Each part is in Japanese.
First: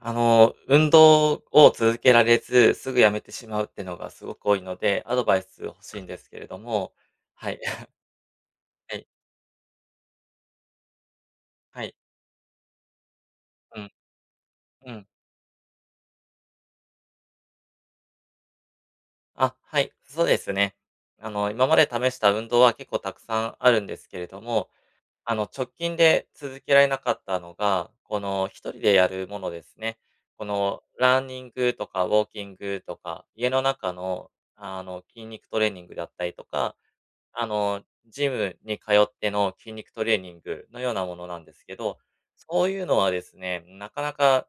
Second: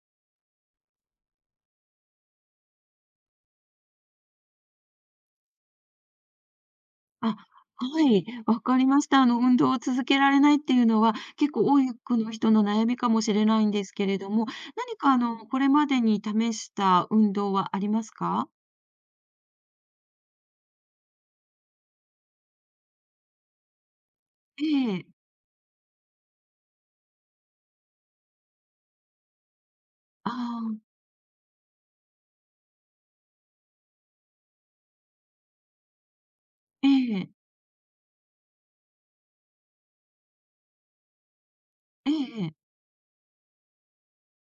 運動を続けられず、すぐやめてしまうってのがすごく多いので、アドバイス欲しいんですけれども、あ、ははい。い、わかりはまい。した。運動を続けられないっていうのは、結構はい。多くの人の悩みかもしれないんうですん。けれども、う何ん。かあの、これまでに試した運動はありますか？あ、はい、そうですね。今まで試した運動は結構たくさんあるんですけれどえも、え。直近で続けられなかったのが、この一人でやるものですね。あこあ、のランニングとかウォーキングとか、家の中の、筋肉トレーニングだったりとか、ええ、あの、ジムに通っての筋肉トレーニングのようなものなんですけど、ええええ。そういうのはですね、なかなか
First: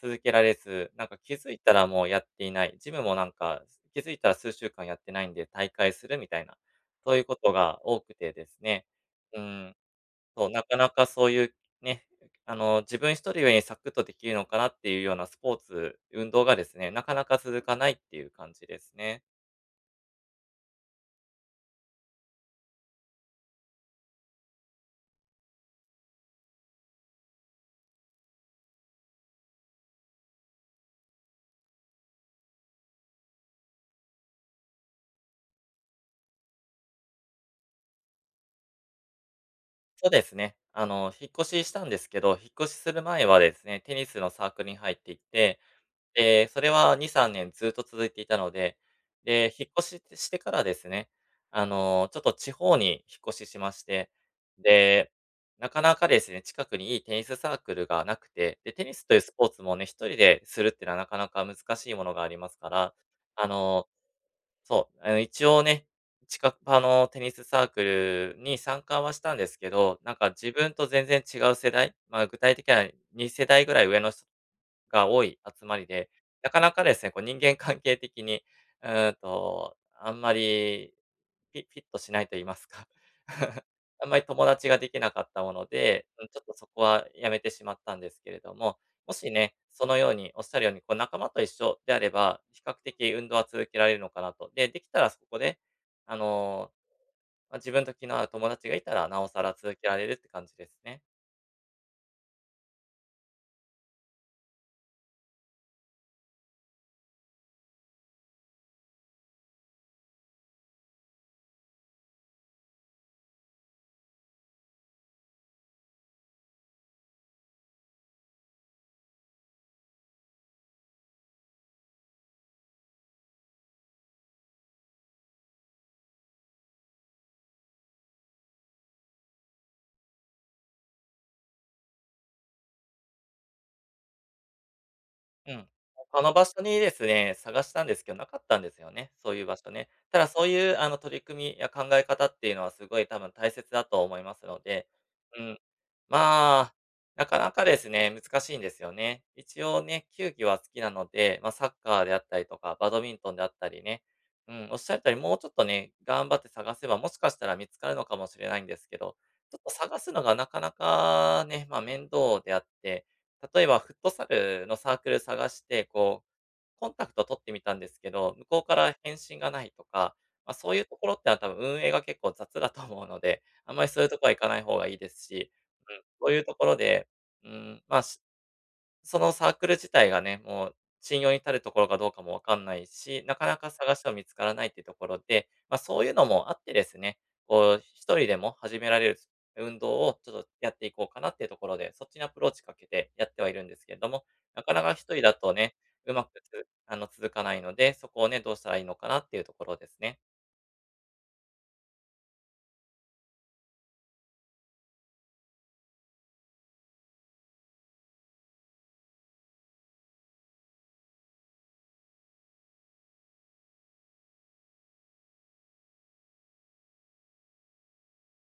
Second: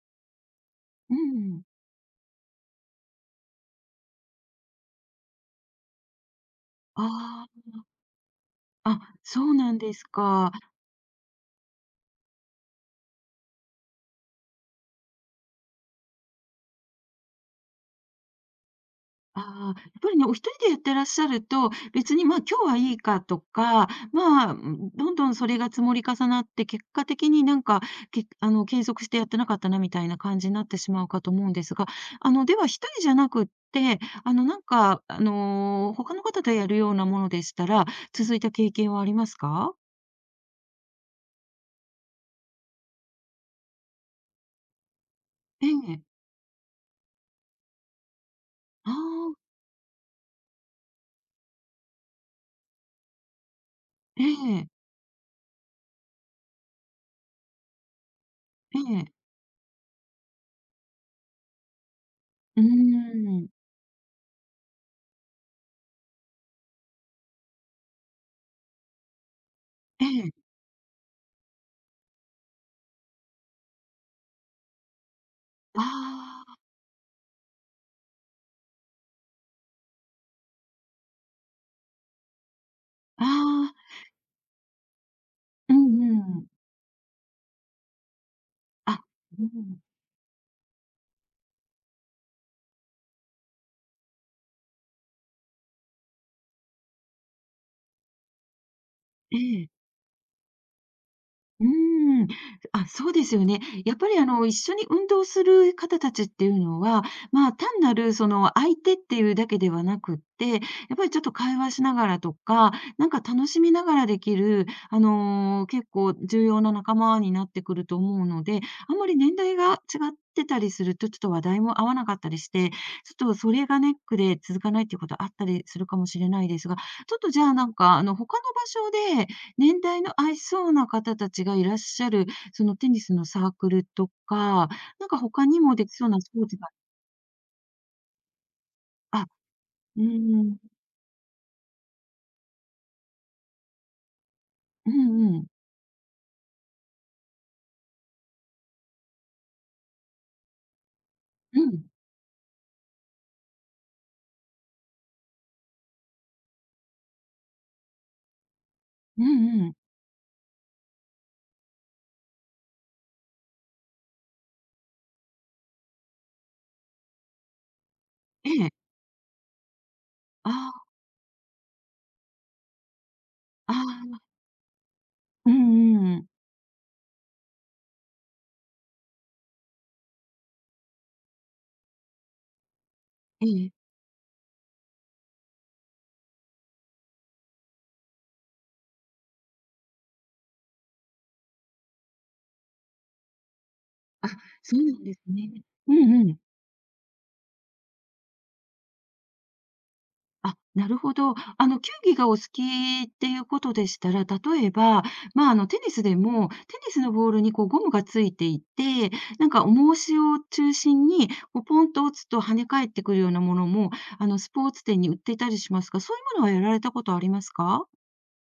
続けられず、なんうか気づいん。たらもうやっていない、ジムもなんか気づいたら数週間やってないんで退会するみたいな、そういうことあが多くてですね。あ、あ、うそうなん、んですそう、か。なかなかそういうね、自分一人でサクッとできるのかなっていうようなスポーツ、運動がですね、なかなか続かないっていう感じですね。ああ、やっぱりね、お一人でやってらっしゃると、別に、まあ、今日はいいかとか、まあ、うん、どんどんそれが積もり重なって、結果的になんか、けあの、継続してやってなかったなみたいな感じになってしまうかと思うんですが、では一人じゃなくって、他の方とやるようなものでしたら、続いた経験はありますか？そうですね。引っ越ししたんですけど、引っ越しする前はですね、テニスのサークルに入っていて、ええ。で、それは2、3年ずっと続いていたので、あで、あ、引っ越ししてからですね、ちょっと地方に引っ越ししまして、ええ、で、なかなかですね、近くにいいテニスサークルがなくて、で、えテニスえ。というスポーツもね、一人でするっていうのはなかなか難しいものがありますうーから、あん。の一応ね、テニスサークルに参加はしたんですけど、えなんかえ。自分と全然違う世代、まあ、具体的には2世代ぐらい上の人が多い集まりで、なあかなかですね、こう人間関係的に、あんまりフィットしないと言いますか。あ、あ あ、あんまり友達ができなかったものうんで、ううん、ちょっん。とそこはやめてしまったんですけれども、あ、もしうね、ん。そのようにおっしゃるように、こう仲間と一緒であれば、比較的運動は続けられるのかなと。で、できたらそこで、あの、自分と気の合う友達がいたら、なおえさらえ。続けられるって感じですね。うーん。あ、そうですよね。やっぱり、一緒に運動する方たちっていうのは、まあ、単なるその相手っていうだけではなくって、やっぱりちょっと会話しながらとか、なんか楽しみながらできる、結構重要な仲間になってくると思うので、あんまり年代が違ってたりすると、ちょっと話題も合わなかったりして、ちょっとそれがネックで続かないっていうことあったりするかもしれないですが、ちょっとじゃあなんか、他の場所で、年代の合いそうな方たちがいらっしゃる、そのテニスのサークルとか、なんか他うにん。もできそうな他スのポ場ーツ所がにですね、探したんですけど、なかったんですよね、あ、そういう場所ね。うーただそうん、いう取り組みや考え方っていうのはすごい多分大切だと思いますので、うんううん、ん。まあ、なかなかですね、難しいんですよね。一応ね、球技は好きなので、まあ、うサッん、カーであったりとか、バドミントンであったりね、うん、おっしゃる通り、もうちょっとね、頑張って探せば、もしかしたら見つかるのかもしれないんですけど、うちょんっうとん、探すのがなかなかね、まあ、面倒であって、例えばフットサルのサークル探して、こうコンタクト取ってみたんですけど、向えこうえ、から返信がないとか、まあ、そういうあところってのは多分運営が結構雑だと思うので、ああ、あんまりそういうとあ、ころは行かない方がいいですし、ううん、んうん、そういうところで、うん、ま、あそのサークル自体がね、もう信用に足るところかどうかもわかんないし、なかえなかえ、探しても見つからないっていうところで、まあ、そういうのもあってですね、こう一人でも始められる運動をちょっとやっていこうかなっていうところで、そっちにアプローチかけてやってはいるんですけれども、あ、なかそなうかな一んです人だね。とね、ううんまうん。くつ続かないので、そこをね、どうしたらいいのかなっていうところですね。あ、なるほど。球技がお好きっていうことでしたら、例えば、まあ、テニスでも、テニスのボールにこうゴムがついていて、なんか重押しを中心に、こうポンと打つと跳ね返ってくるようなものも、スポーツ店に売っていたりしますが、そういうものはやられたことありますか？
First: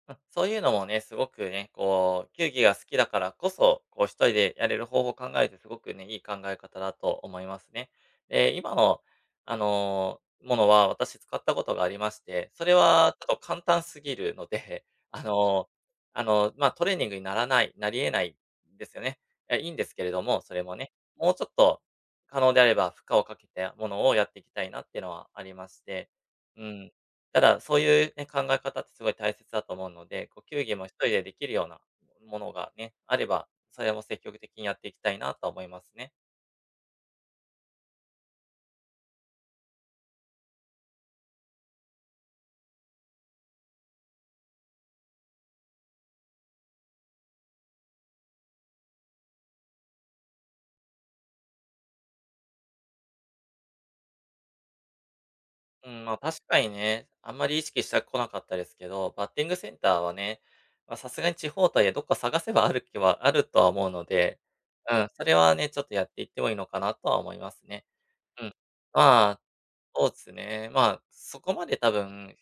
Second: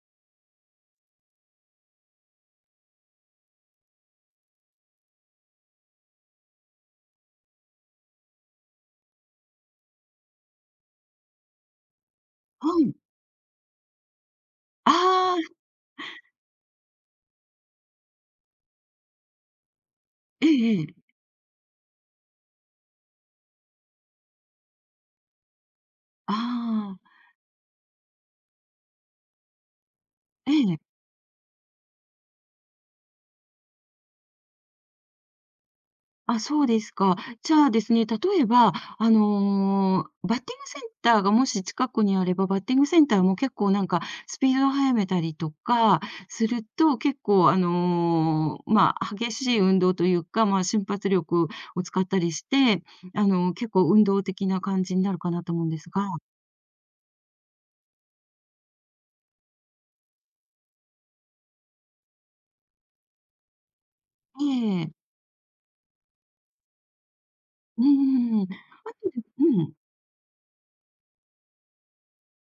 うん、そういうのもね、すごくね、こう、球技が好きだからこそ、こう一人でやれる方法を考えてすごくね、いい考え方だと思いますね。で、今の、ものは私使ったことがありまして、そはれい。はちょっと簡単すぎるので、あ ああ、の、まあ、トレーニングにならない、なり得ないんですよね。いいんですけれども、えそれもええね、え。もうちょっと可能であれば負荷をかけたものをやっていきたいなっていうのはありまして、あうん。あ、ただ、そういうね、考え方ってすごい大切だと思うので、こうえ球技え。も一人でできるようなものがね、あれば、それも積極的にやっていきたいなとは思いますね。あ、そうですか。じゃあですね、例えば、バッティングセンターがもし近くにあれば、バッティングセンターも結構なんかスピードを速めたりとかすると、結構、まあ、激しい運動というか、まあ、瞬発力を使ったりして、結構運動的な感じになるかなと思うんでうすん、が。まあ、確かにね、あんまり意識してこなかったですけど、バッティングセンターはね、ま、さすがに地方とはいえ、どっか探せばある気はあるとは思うので、ええ。うん、それはね、ちょっとやっていってもいいのかなとは思いますうね。んうんううん。ん。あとでまあ、うん。そうですね。まあ、そこまで多分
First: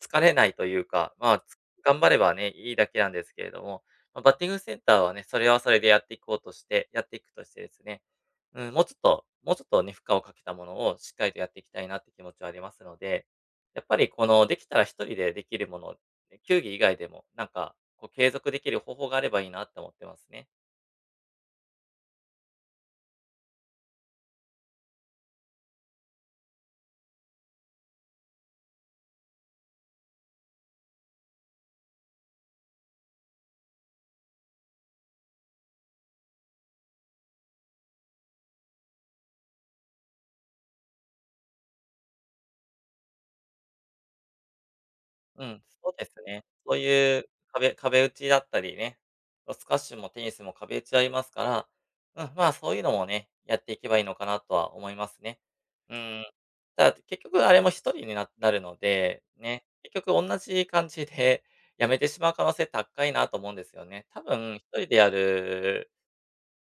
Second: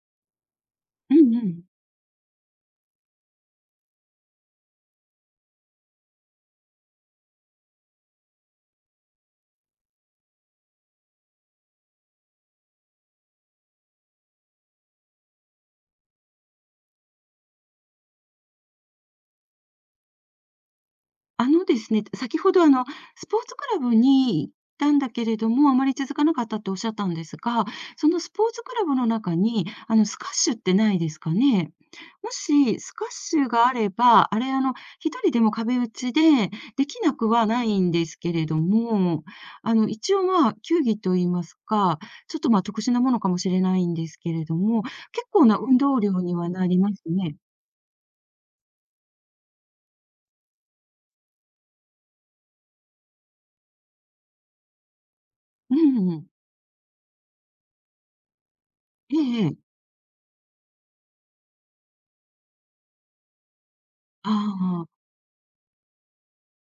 疲れないというか、うまんあ、うん。頑張ればね、いいだけなんですけれども、ま、バッティングセンターはね、それはそれでやっていこうとしてやっていくとしてですね、うん、もうちょっとね、負荷をかけたものをしっかりとやっていきたいなって気持ちはありますので、やっぱりこのできたら一人でできるもの、ね球技以外でも、なんかこう継続できる方法があればいいなって思ってますね。あのですね、先ほど、スポーツクラブに行ったんだけれども、あまり続かなかったっておっしゃったんですが、そのスポーツクラブの中に、スカッシュってないですかね？もしスカッシュがあれば、あれ、一人でも壁打ちでできなくはないんですけれども、一応、まあ、球技と言いますか、ちょっと、まあ、特殊なものかもしれないんですけれども、結う構なん、運そう動です量にね。はなそうりますいうね。壁打ちだったりね、まスカッシュもテニスも壁打ちありますから、うん、まあ、そういうのもね、やっていけばいいのかなとは思いますね。ううん。んただ結局あれも一人になるのえで、えね、え。結局同じ感じで やめてしまう可能性高いなと思うんですよね。多あ分一あ、人であやる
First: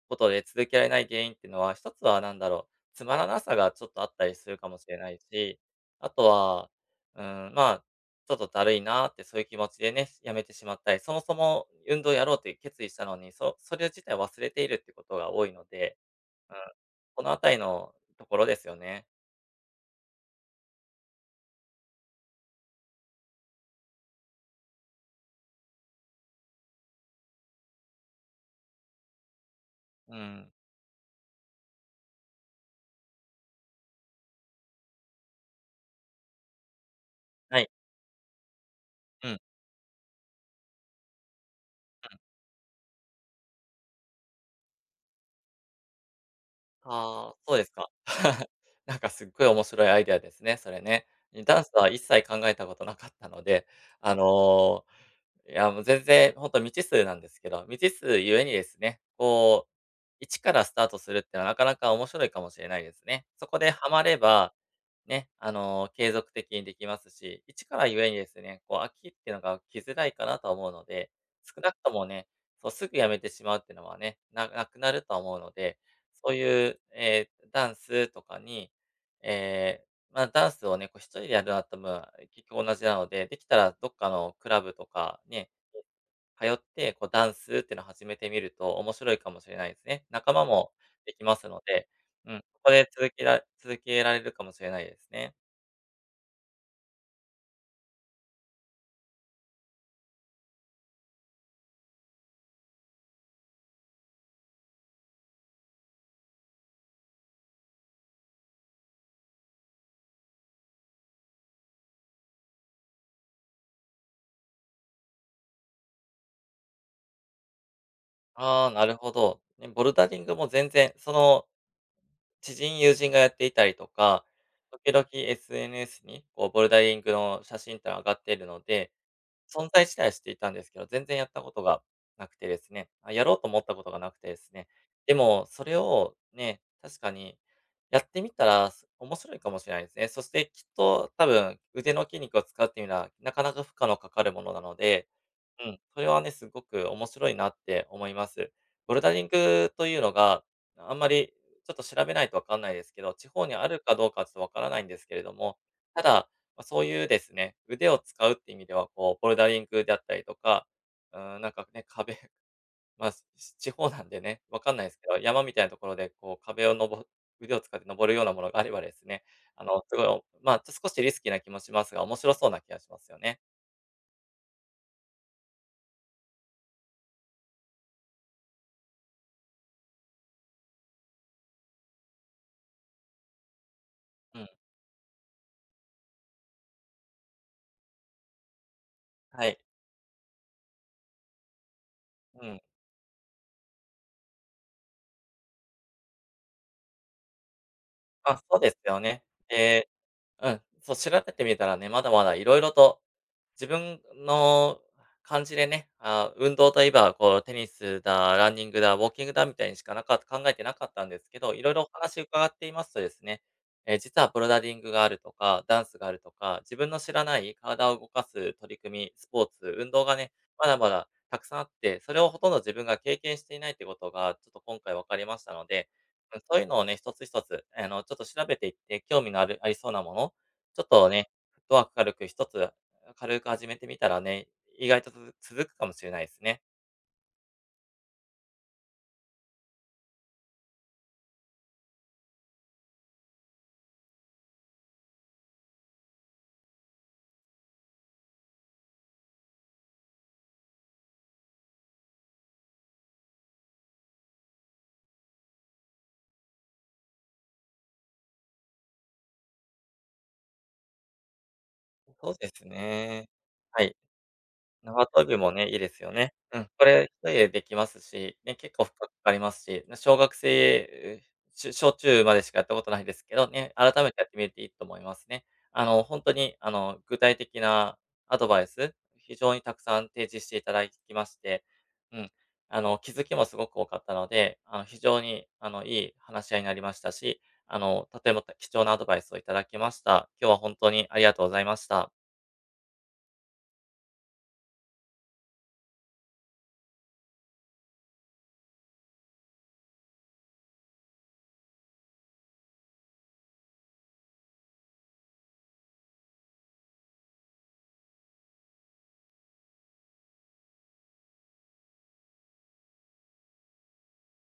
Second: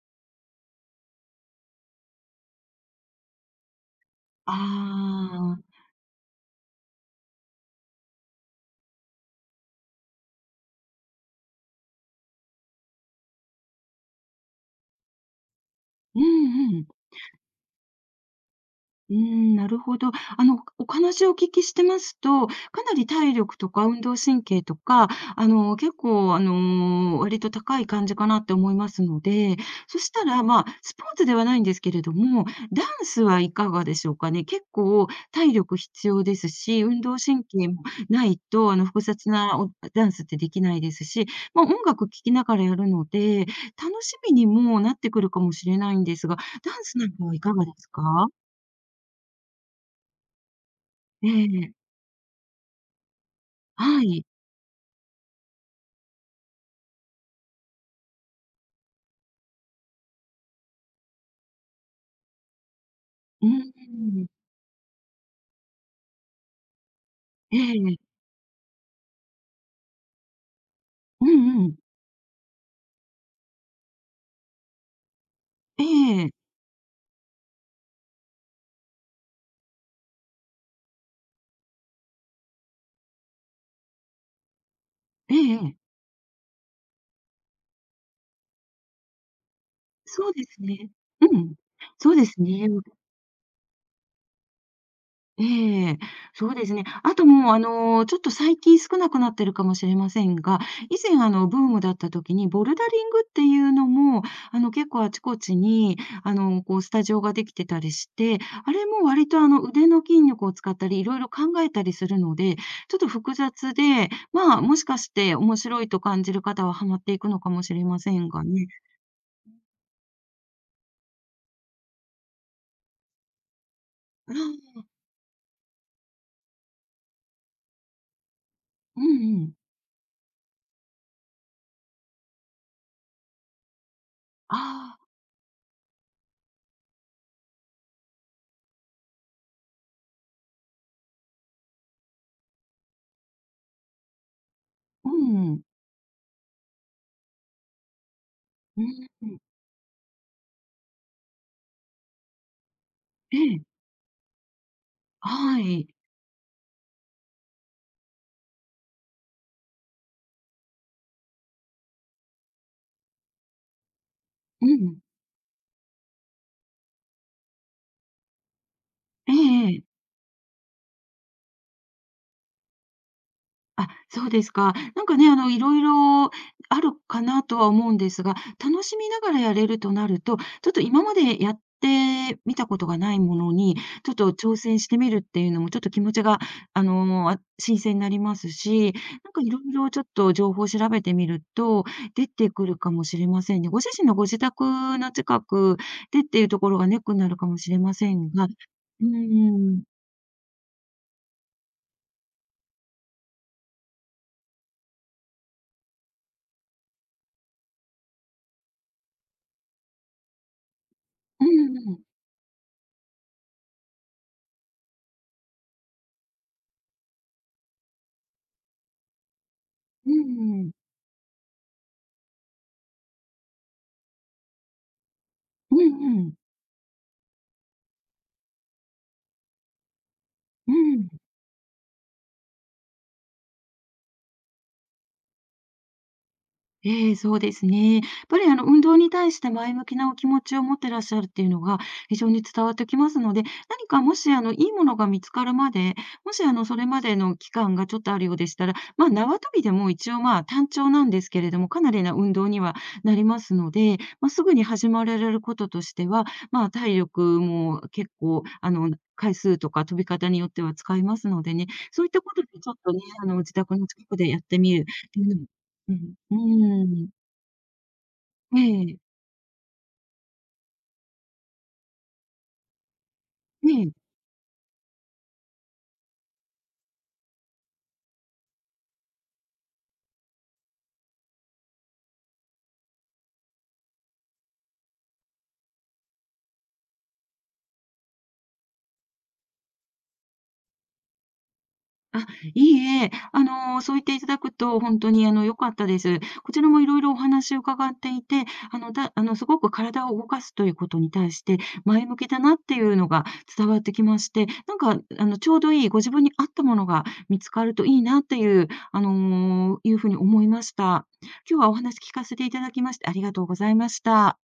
ことで続けられない原因っていうのは、一つは何だろう、つまらなさがちょっとあったりするかもしれないあ。し、あとは、うん、まあ、ちょっとだるいなーってそういう気持ちでね、やめてしまったり、そもそも運動やろうって決意したのに、それ自体忘れているってことが多いので、うんうん、うん。このあたりのところですよね。うーん、なるほど。お話をお聞きしてますと、かなり体力とか運動神経とか、あの、結構、あの、割と高い感じかなって思いますので、そしうたら、ん。まあ、スポーツではないんですけれども、ダンスはいかがでしょうかね。結構体力必要ですし、運動神は経い。もないと、複う雑んうん。なおダンスってできないですし、まあ、音楽聴きながらやるので、楽しみにもなってくるかもしれないんですが、ダンスなんかああ、はいかそうでがすですか。か？なんかすっごい面白いアイデアですね、それね。えダンスえ。は一切考えたことなかったので、はあい。のーいや、もう全然、ほんと未知数なんですけど、未知数ゆえにですね、こう、一からスタートするってのはなかなか面白いかもしれないですね。うそーこでハマれん。ば、ね、継続的にできますし、え一からゆえにえ。ですね、こう飽きってのが来づらいかなとは思うので、うん少うなん。くともね、そう、すぐやめてしまうってのはね、なくなるとは思うので、ええ。そういう、ダンスとかに、えまあ、ダンスをね、こう一人でやるのと結局同じなので、できたらどっかのクラブとかえね、えええ。通って、こうダンスっていうのを始めてみると面白いかもしれないですね。そ仲うで間すもね。できまうすん。ので、そうでうん、すこね。こで続けられるかもしれないですね。ええ、そうですね。あともう、ちょっと最近少なくなってるかもしれませんが、以前、ブームだった時に、ボルダリングっていうのも、結構あちこちに、スタジオができてたりして、あれも割と、腕の筋力を使ったり、いろいろ考えたりするので、ちょっと複雑で、まあ、もしかして面白いと感じる方はハマっていくのかもしれませんがあね。あ、なるほど。ね、ボルダリングも全然、その、知人、友人がやっていたりとか、あ時々 SNS にこうボルダリングの写真ってのが上がっているので、うんうん。存在自体は知っていたんですけど、全然やったことがなくてですね、あ、やろうと思ったことがなくてですね。ああ、でも、それをね、確かにやってみたら、面白いかもしれないですね。そしてきっと多分、腕の筋肉を使うっていうのは、なかなか負荷のかかるものなので、うんうん。うん、それはね、すごく面白いなって思います。うボルんダリンうん。グというのが、あんまりちょっと調べないとわかんないですけど、地え方にえ、あるかどうかはちょっとわからないんですけれども、はい。ただ、ま、そういうですね、腕を使うって意味では、こうボルダリングであったりとか、うん、なんかね、壁、まあ、地方なんでね、わうかんないでん。すけど、山みたいなところでこう壁を登腕を使って登るようなものがあればですね、えあええの、え。すごい、まあ、ちょっと少しリスキーな気もしますが、面白そうな気がしますよね。あ、そうですか。なんかね、いろいろあるかなとは思うんですが、楽しみながらやれるとなると、ちょっと今までやってみたことがないものに、ちょっとうん、挑戦してみるっていうのも、ちょっと気持ちが、新鮮になりますし、なんかはいい。ろいろちょっと情報を調べてみると、出うてん。くるかもしれませんね。ご自身のご自宅の近くでっていうところがネックになるかもしれませんあ、が、うそうですよね。えーうん、そう、調べてみたらね、まだまだ色々と、自分の感じでね、あ、運動といえば、こう、テニスだ、ランニングだ、ウォーキングだみたいにしか考えてなかったんですけんど、いろいろおうん。話伺っていますとですね、え、実はプロダリングがあるとか、ダンスがあるとか、自分の知らない体を動かす取り組み、スポーツ、運動うがね、んうまん。だまだたくさんあって、それをほとんど自分が経験していないってことが、ちょっと今回分かりましたのうで、んうん。うん、そういうのをね、一つ一つ、ちょっと調べていって、興味のありそうなもの、うちょっん、とね、フットワーク軽く始めてみたらね、意外と続くかもしれないですね。ええ、そうですね。やっぱりあの運動に対して前向きなお気持ちを持ってらっしゃるっていうのが非常に伝わってきますので、何かもしあのいいものが見つかるまで、もしあのそれまでの期間がちょっとあるようでしたら、まあ縄跳びでも一応まあ単調なんですけれども、かなりな運動にはなりますので、まあ、すぐに始まられることとしては、まあ体力も結構あの回数とか飛び方によっては使いますのでね、そういったこそうとでですちょっとね、あね。の自宅はのい。近くでやってみる縄い跳うのびももね、いいでうすよね。うん、ん、うこーれん。一人でできますし、ね、え結構負え、荷かかりますし、な小学生、しゅ小中までしかやったことないですけどえね、改え。めてやってみるといいと思いますね。ほんとに、具体的なアドバイス、非常にたくさん提示していただきまして、うん、気づきもすごく多かったので、非常に、いい話し合いになりましたし、とても貴重なアドバイスをいただきました。今日は本当にありがとうございました。あ、いいえ、そう言っていただくとほんとに、良かったです。こちらも色々お話を伺っていて、あの、だあの、すごく体を動かすということに対して、前向きだなっていうのが伝わってきまして、なんか、ちょうどいいご自分に合ったものが見つかるといいなっていう、いう風に思いました。今日はお話聞かせていただきましてありがとうございました。